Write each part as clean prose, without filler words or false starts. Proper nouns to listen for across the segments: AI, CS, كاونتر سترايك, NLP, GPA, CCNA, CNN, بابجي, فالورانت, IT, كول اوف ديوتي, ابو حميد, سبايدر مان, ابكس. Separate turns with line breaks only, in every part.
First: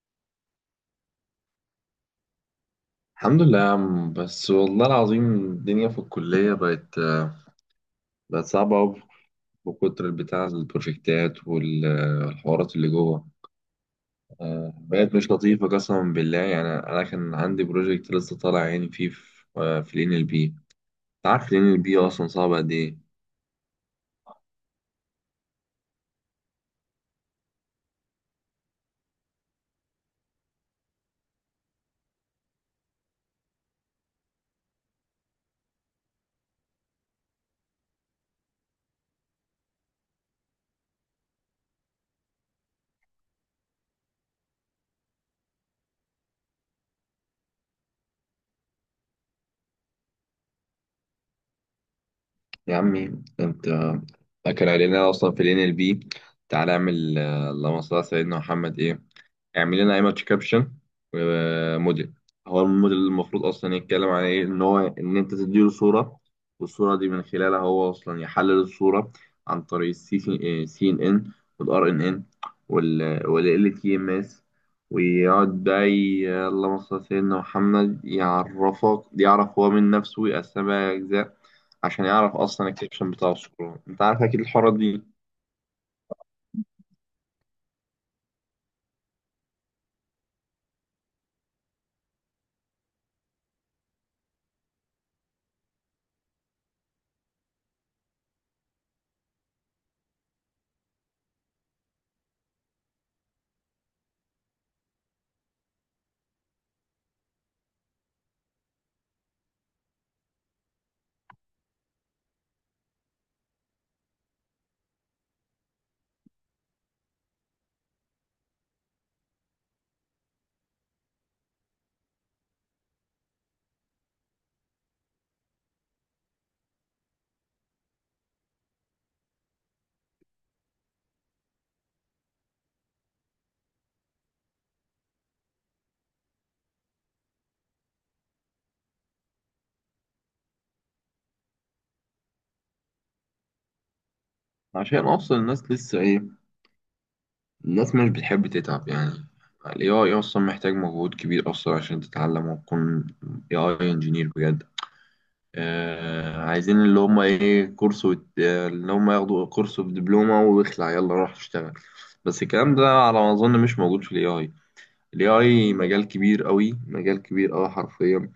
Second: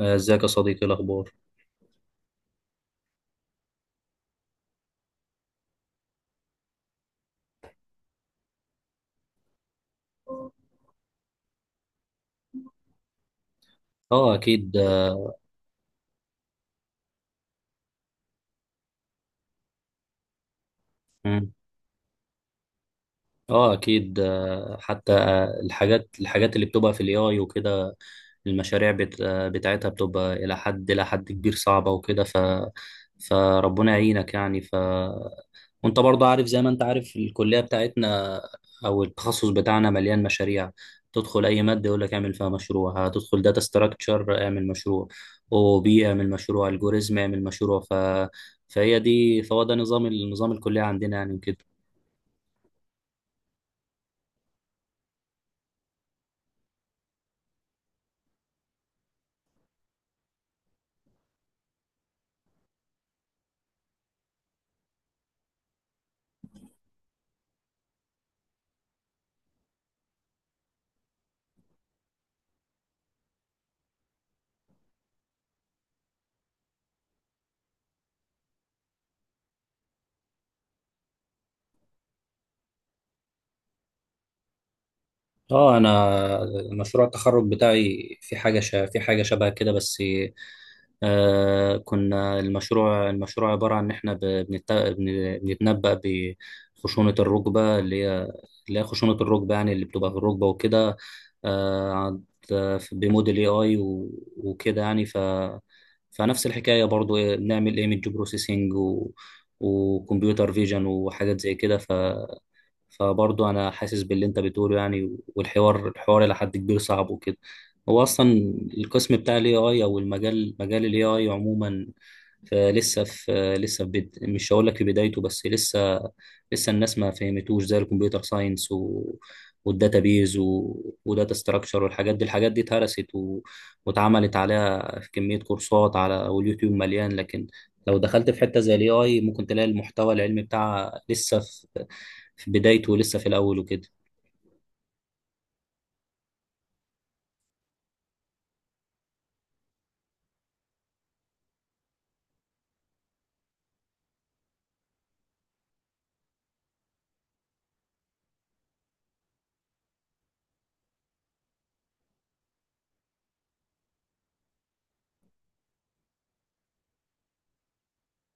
ازيك يا صديقي، إيه الاخبار؟
الحمد لله يا عم، بس والله العظيم الدنيا في الكلية بقت صعبة أوي. بكتر بتاع البروجكتات والحوارات اللي جوه.
اه اكيد.
بقت مش لطيفة قسما بالله. يعني أنا كان عندي بروجكت لسه طالع، يعني فيه في آه، في ال NLP. أنت عارف
مم.
ال NLP أصلا صعب قد إيه؟
اه اكيد. آه، حتى آه، الحاجات اللي بتبقى في الاي اي وكده. المشاريع بتاعتها بتبقى إلى حد كبير صعبة وكده. فربنا يعينك يعني. وأنت برضه عارف، زي ما أنت عارف، الكلية بتاعتنا أو التخصص بتاعنا مليان مشاريع. تدخل أي مادة يقول لك اعمل فيها مشروع، هتدخل داتا ستراكشر اعمل مشروع، أو بي اعمل مشروع، الجوريزم اعمل مشروع. ف... فهي دي فهو ده نظام الكلية عندنا يعني وكده.
يا عمي أنت أكل علينا أصلا في ال NLP. تعالى اعمل اللهم صل على سيدنا محمد إيه، اعمل لنا ايمج كابشن وموديل. هو الموديل المفروض اصلا يتكلم عن ايه، ان انت تديله صوره، والصوره دي من خلالها هو اصلا يحلل الصوره عن طريق السي سي ان ان والار ان ان والال تي ام اس، ويقعد بقى اللهم صل على سيدنا محمد يعرفك، يعرف هو من نفسه ويقسمها اجزاء عشان يعرف اصلا الكابشن بتاع الصوره. انت عارف اكيد الحوارات دي.
اه انا مشروع التخرج بتاعي في في حاجه شبه كده بس. آه، كنا المشروع عباره عن ان احنا بنتنبأ بخشونه الركبه، اللي هي خشونه الركبه، يعني اللي بتبقى في الركبه وكده. آه عند... بموديل اي اي وكده يعني. فنفس الحكايه برضو، إيه، بنعمل ايمج بروسيسنج وكمبيوتر فيجن وحاجات زي كده. فبرضه انا حاسس باللي انت بتقوله يعني، والحوار الى حد كبير صعب وكده. هو اصلا القسم بتاع الاي اي، او المجال، مجال الاي اي عموما، فلسه في مش هقول لك في بدايته، بس لسه. لسه الناس ما فهمتوش زي الكمبيوتر ساينس والداتابيز وداتا ستراكشر والحاجات دي. الحاجات دي اتهرست واتعملت عليها في كمية كورسات على واليوتيوب مليان. لكن لو دخلت في حتة زي الاي اي ممكن تلاقي المحتوى العلمي بتاعها لسه في بدايته، لسه في الأول وكده.
عشان اصلا الناس لسه ايه، الناس مش بتحب تتعب يعني. ال AI أصلا محتاج مجهود كبير أصلا عشان تتعلم وتكون AI engineer بجد. آه عايزين اللي هم إيه كورس وت... آه، اللي هم ياخدوا كورس بدبلومة واخلع، يلا روح اشتغل. بس الكلام ده على ما أظن مش موجود في ال AI. ال AI مجال كبير قوي، مجال كبير قوي حرفيا.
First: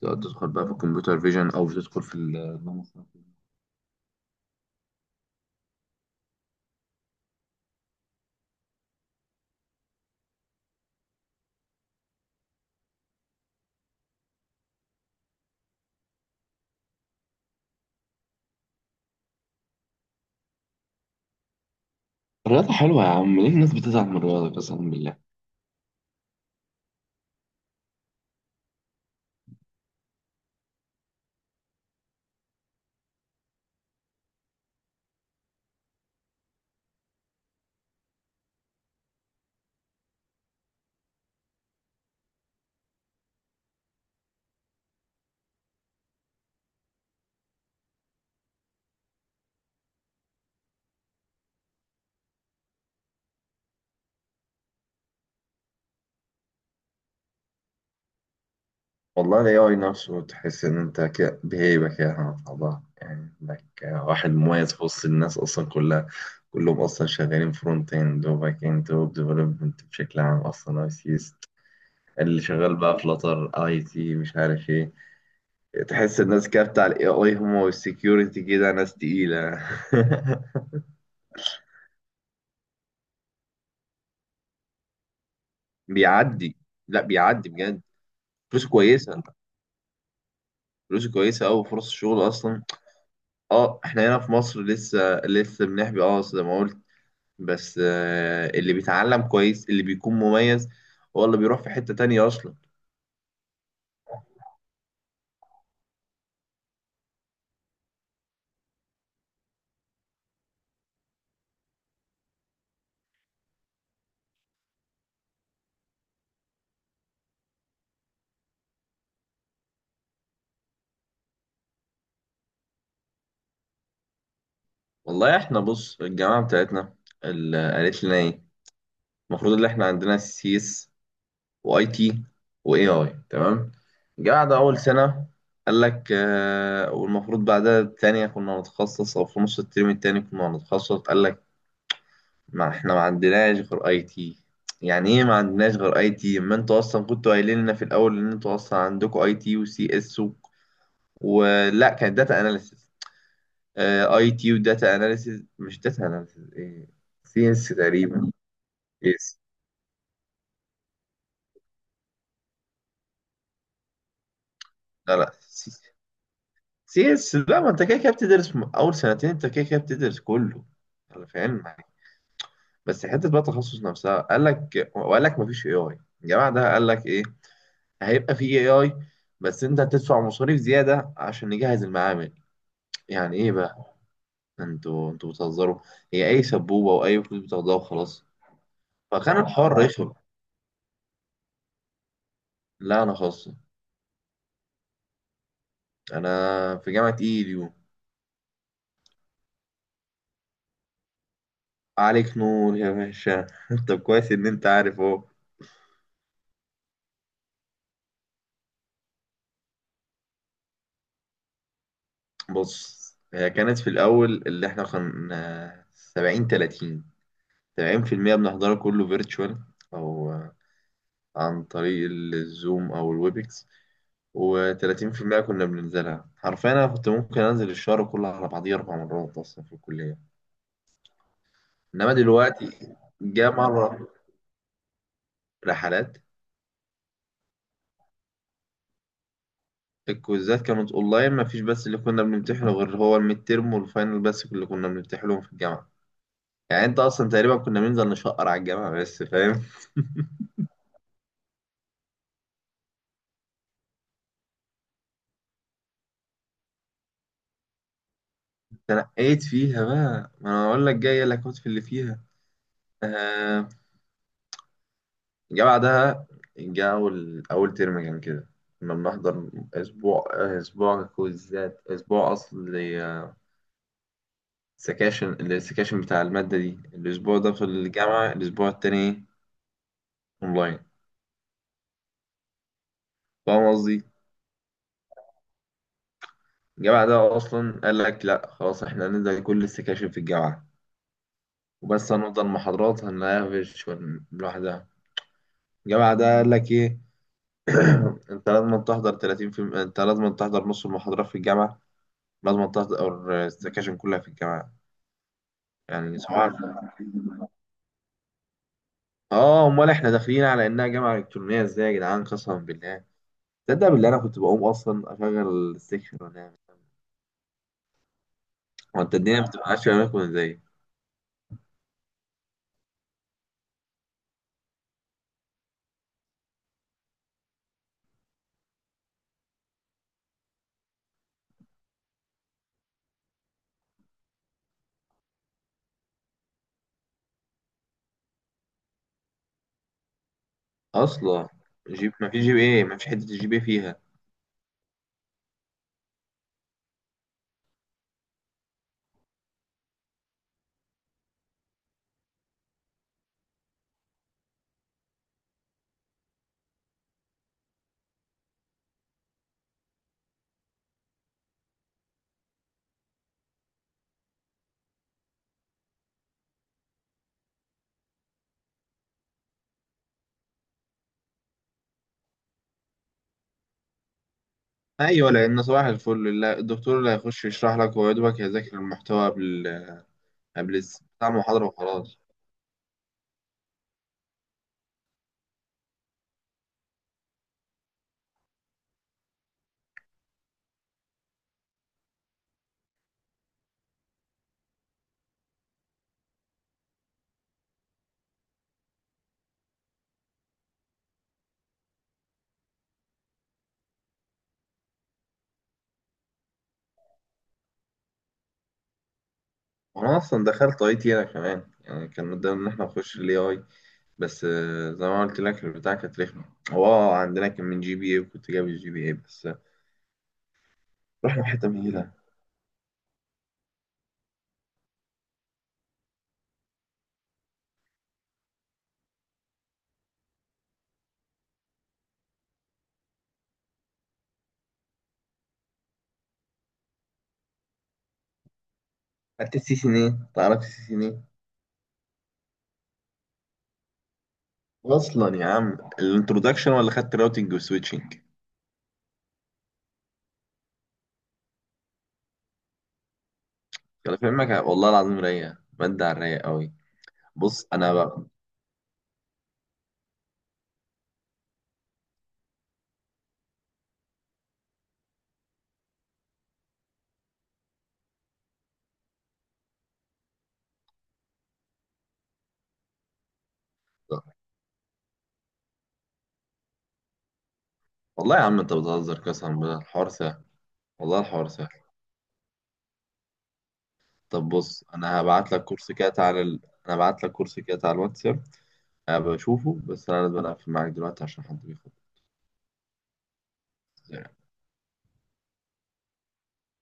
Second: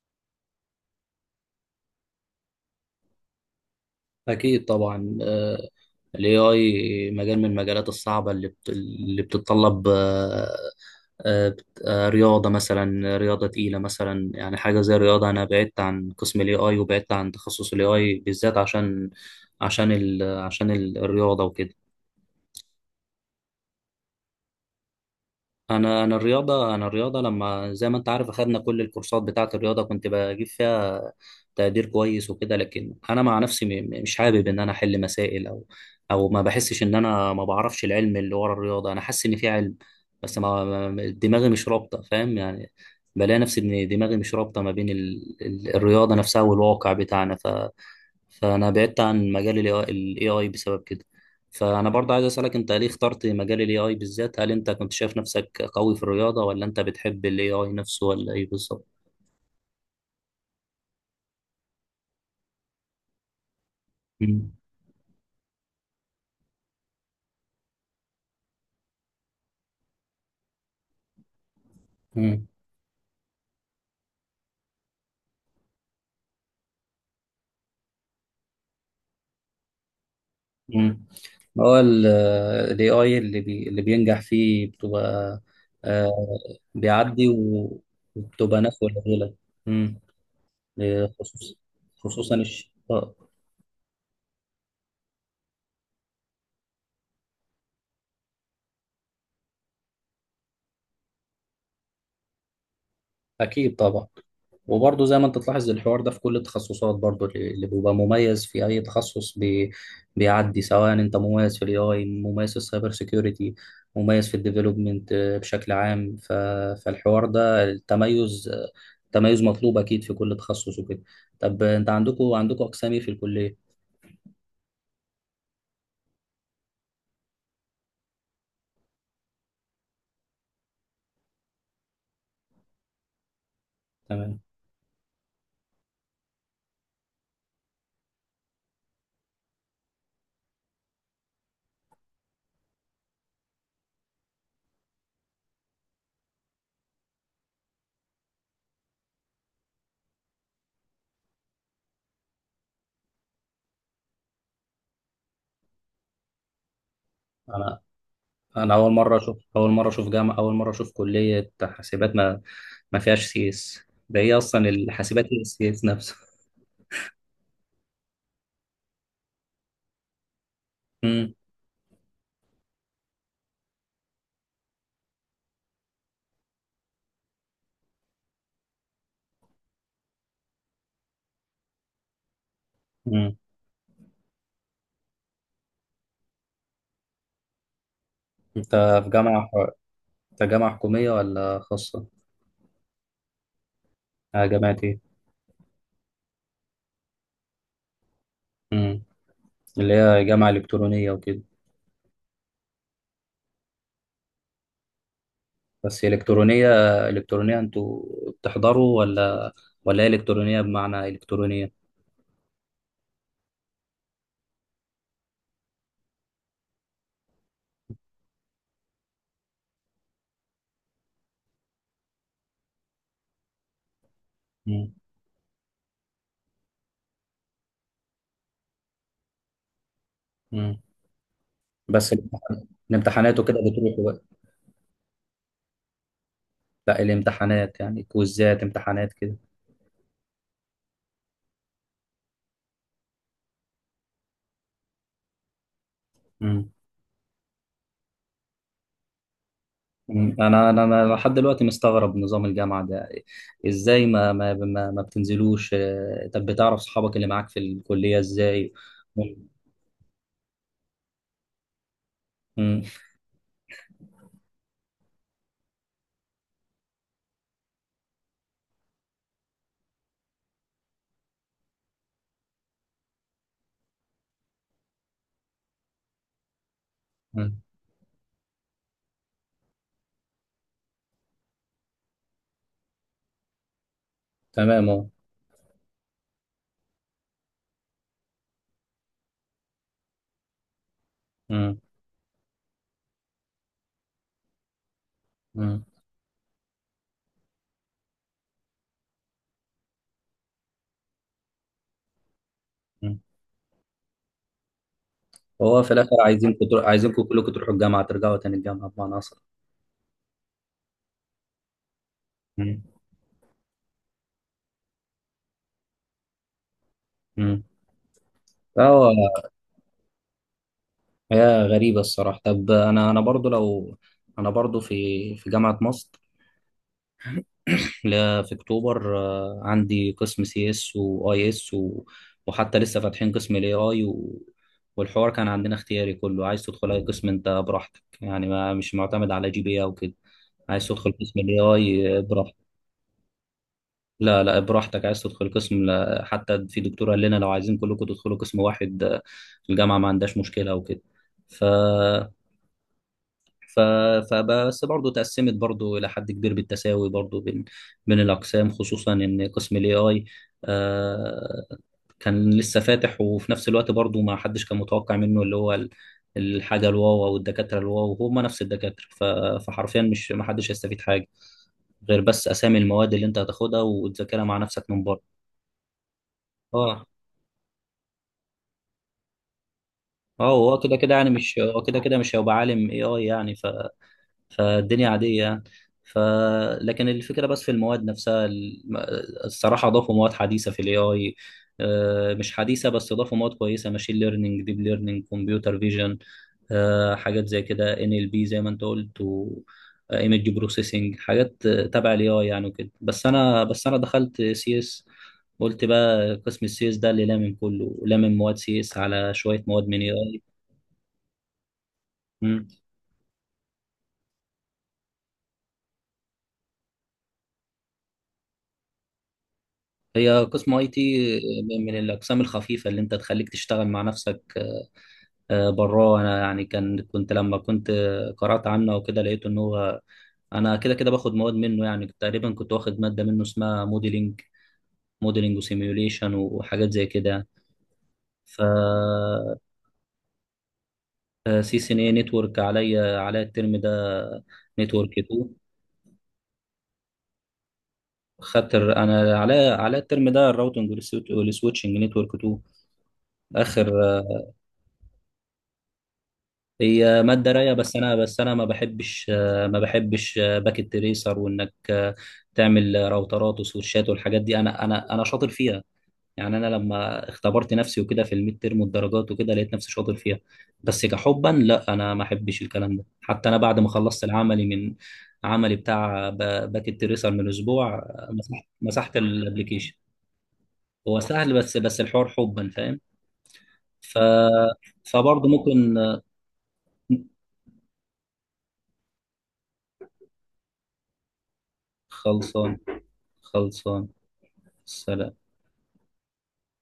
تقدر تدخل بقى في الكمبيوتر فيجن أو تدخل في
أكيد طبعا. ال AI مجال من المجالات الصعبة اللي اللي بتتطلب، رياضة مثلا، رياضة تقيلة مثلا، يعني حاجة زي الرياضة. أنا بعدت عن قسم ال AI وبعدت عن تخصص ال AI بالذات عشان، الرياضة وكده.
الرياضة حلوة يا عم، ليه الناس بتزعل من الرياضة قسما بالله؟
انا الرياضه، لما زي ما انت عارف اخدنا كل الكورسات بتاعه الرياضه، كنت بجيب فيها تقدير كويس وكده. لكن انا مع نفسي مش حابب ان انا احل مسائل او، او ما بحسش ان انا ما بعرفش العلم اللي ورا الرياضه. انا حاسس ان في علم، بس دماغي مش رابطه، فاهم يعني. بلاقي نفسي ان دماغي مش رابطه ما بين الرياضه نفسها والواقع بتاعنا. فانا بعدت عن مجال الاي اي بسبب كده. فانا برضه عايز اسالك، انت ليه اخترت مجال الاي اي بالذات؟ هل انت كنت شايف نفسك قوي في الرياضه، ولا انت بتحب الاي اي نفسه، ولا ايه بالظبط؟
والله ال AI نفسه تحس إن أنت كده بهيبة كده مع بعضها، يعني إنك واحد
مم.
مميز في وسط الناس أصلا كلها. كلهم أصلا شغالين فرونت إند وباك إند ويب ديفلوبمنت بشكل عام، أصلا أي سيس. اللي
مم.
شغال بقى فلاتر أي تي مش عارف إيه. تحس الناس كده بتاع ال AI هم والسكيورتي كده ناس تقيلة
مم. هو الاي اي اللي بينجح فيه بتبقى، آه،
بيعدي، لا
بيعدي
بيعدي بجد.
وبتبقى
فلوس
نفوة
كويسة،
لغيرك. مم.
فلوس كويسة
خصوصا،
أوي، فرص الشغل
خصوصا
أصلا.
الش... آه،
اه احنا هنا في مصر لسه لسه بنحبي، اه زي ما قلت. بس اللي بيتعلم كويس، اللي بيكون مميز هو اللي بيروح في حتة تانية أصلا.
اكيد طبعا. وبرضه زي ما انت تلاحظ، الحوار ده في كل التخصصات برضه. اللي بيبقى مميز في اي تخصص بي، بيعدي. سواء انت مميز في الاي اي، مميز في السايبر سيكيورتي، مميز في الديفلوبمنت بشكل عام. فالحوار ده، التميز، تميز مطلوب اكيد في كل تخصص وكده. طب انت عندكم اقسام ايه في الكليه؟
والله إحنا بص، الجامعة بتاعتنا اللي قالت لنا إيه، المفروض إن إحنا عندنا سي إس وأي تي وإي آي، تمام.
تمام.
الجامعة ده أول سنة قال لك والمفروض بعدها التانية كنا هنتخصص، أو في نص الترم التاني كنا هنتخصص. قال لك ما إحنا ما عندناش غير أي تي. يعني إيه ما عندناش غير أي تي؟ ما أنتوا أصلا كنتوا قايلين لنا في الأول إن أنتوا أصلا عندكوا أي تي وسي إس، ولا كانت داتا اناليسيس. اي تي وداتا اناليسيس، مش داتا اناليسيس ايه، سي اس
انا
تقريبا.
انا اول مره اشوف
يس.
اول مره اشوف جامعه، اول مره اشوف كليه حاسبات ما فيهاش سي اس. ده ايه اصلا
لا
الحاسبات،
لا،
إيه السي اس نفسه؟
سي اس لا، ما انت كده كده بتدرس اول سنتين، انت كده كده بتدرس كله. انا فاهم معاك. بس حته بقى التخصص نفسها، قال لك، وقال لك ما فيش اي اي. الجماعه ده قال لك ايه، هيبقى في اي اي، بس انت هتدفع مصاريف زياده عشان نجهز المعامل.
امم.
يعني ايه بقى؟ انتوا بتهزروا؟ هي اي سبوبه واي فلوس بتاخدوها وخلاص.
انت في
فكان
جامعة،
الحوار رخم.
انت جامعة حكومية ولا خاصة؟
لا، انا خاص.
اه جامعة ايه؟
انا في جامعة ايديو.
مم. اللي هي جامعة إلكترونية وكده.
عليك نور يا باشا طب كويس ان انت عارف اهو.
بس إلكترونية، إلكترونية انتوا بتحضروا، ولا، ولا هي إلكترونية بمعنى إلكترونية؟
بص، هي كانت في الاول اللي احنا كنا 70 30. 70% بنحضره كله فيرتشوال، او عن طريق الزوم او الويبكس،
مم.
و30% كنا بننزلها حرفيا. انا كنت ممكن انزل الشهر كله على بعضيه اربع مرات اصلا في الكلية.
مم. بس
انما دلوقتي
الامتحانات
جه
وكده
مرة
بتروحوا بقى؟
رحلات.
لا الامتحانات يعني، كويزات امتحانات كده.
الكويزات كانت اونلاين ما فيش، بس اللي كنا بنمتحنه غير هو الميد تيرم والفاينل بس، اللي كنا بنمتحنهم في الجامعه.
مم.
يعني انت اصلا تقريبا كنا بننزل نشقر على الجامعه بس، فاهم.
مم. انا انا أنا لحد دلوقتي مستغرب نظام الجامعه ده. ازاي ما بتنزلوش؟ طب بتعرف صحابك اللي معاك في الكليه ازاي؟
تنقيت فيها بقى، ما انا اقول لك جايه لك في اللي فيها.
مم.
آه، الجامعه ده جه اول ترم كان كده، كنا بنحضر اسبوع، اسبوع كويزات، اسبوع السكاشن بتاع الماده دي الاسبوع ده
مم.
في الجامعه، الاسبوع التاني اونلاين. فاهم قصدي.
تمام اهو.
الجامعة ده أصلا قال لك لأ خلاص، إحنا هننزل كل السكاشن في الجامعة،
مم.
وبس هنفضل محاضرات هنقفش لوحدها.
مم.
الجامعة ده قال لك إيه، أنت لازم تحضر نص المحاضرات في الجامعة، لازم
مم.
تحضر السكاشن كلها في الجامعة.
وهو في الاخر
يعني سبحان
عايزينكم تروح، عايزينكم
الله.
كلكم تروحوا الجامعه، ترجعوا تاني الجامعه بمعنى اصلا.
آه أمال إحنا داخلين على إنها جامعة إلكترونية إزاي يا جدعان قسما
مم.
بالله؟ تصدق بالله أنا كنت بقوم أصلا أشغل السكشن وأنام.
مم.
هو
فهو،
أنت الدنيا ما بتبقاش في أماكن إزاي؟
حياه غريبه الصراحه. طب انا انا برضو لو، انا برضو في، في جامعه مصر، لا في اكتوبر، عندي قسم سي اس واي اس، وحتى لسه فاتحين قسم الاي اي والحوار كان عندنا اختياري، كله عايز تدخل اي قسم انت براحتك يعني، ما مش معتمد على جي بي إيه او كده. عايز تدخل قسم
أصلا
الاي
جيب
اي
ما فيش جي
براحتك.
بي إيه، ما فيش حتة الجي بي إيه فيها.
لا براحتك عايز تدخل قسم. لا حتى في دكتور قال لنا لو عايزين كلكم تدخلوا قسم واحد، الجامعة ما عندهاش مشكلة وكده. ف ف فبس برضه تقسمت برضه إلى حد كبير بالتساوي برضه بين، بين الأقسام، خصوصا إن قسم ال AI آه، كان لسه فاتح. وفي نفس الوقت برضه ما حدش كان متوقع منه، اللي هو الحاجة الواو، أو الدكاترة الواو هم نفس الدكاترة. فحرفيا مش ما حدش هيستفيد حاجة غير بس أسامي المواد اللي أنت هتاخدها وتذاكرها مع نفسك من
ايوه
بره.
لان صباح الفل، لا، الدكتور
اه.
اللي هيخش يشرح لك هو يا دوبك هيذاكر المحتوى قبل
اه،
قبل بتاع المحاضره
هو كده
وخلاص.
كده مش هيبقى عالم اي اي يعني. فالدنيا عادية يعني. ف لكن الفكرة بس في المواد نفسها الصراحة اضافوا مواد حديثة في الاي اي، مش حديثة بس اضافوا مواد كويسة، ماشين ليرنينج، ديب ليرنينج، كمبيوتر فيجن، حاجات زي كده، ان ال بي زي ما انت قلت، و ايمج بروسيسنج، حاجات تبع الاي اي يعني وكده. بس انا دخلت سي اس، قلت بقى قسم السي اس ده اللي لامم كله، لامم مواد سي اس على شويه مواد من اي
وانا
اي.
اصلا دخلت اي تي انا كمان، يعني كان قدامنا
مم.
ان احنا نخش الاي اي، بس زي ما قلت لك البتاع كانت رخمه. هو عندنا كان من جي بي اي، وكنت جايب الجي بي اي بس،
هي قسم اي تي
رحنا في حته
من
مهيله.
الاقسام الخفيفه اللي انت تخليك تشتغل مع نفسك براه. انا يعني كان كنت لما كنت قرات عنه وكده لقيت ان هو انا كده كده باخد مواد منه يعني. تقريبا كنت واخد ماده منه اسمها موديلنج وسيميوليشن وحاجات زي كده يعني. ف
خدت السي سي ان ايه؟ تعرف السي سي ان ايه؟
سي سي ان اي نتورك، عليا الترم ده نتورك
اصلا يا
2.
عم الانترودكشن، ولا خدت راوتنج وسويتشنج؟
انا عليا الترم ده الراوتنج والسويتشنج، نتورك 2. اخر.
انا فاهمك والله العظيم، رايقه ماده على الرايق قوي.
هي ماده
بص
رايقه،
انا بقى.
بس انا ما بحبش، ما بحبش باكيت تريسر، وانك تعمل راوترات وسويتشات والحاجات دي. انا شاطر فيها يعني. انا لما اختبرت نفسي وكده في الميد ترم والدرجات وكده لقيت نفسي شاطر فيها، بس كحبا لا، انا ما احبش الكلام ده. حتى انا بعد ما خلصت العملي من، عملي بتاع باك التريسر من اسبوع،
والله يا عم انت
مسحت
بتهزر قسما بالله،
الابلكيشن.
الحوار سهل. والله
هو
الحوار
سهل،
سهل.
بس الحوار حبا، فاهم. ف
طب بص، انا
فبرضه
هبعت لك كورس
ممكن.
كده تعالى انا هبعت لك كورس كده على الواتساب. أنا بشوفه، بس انا لازم اقفل معاك دلوقتي عشان حد بيخبط.
خلصان خلصان. سلام.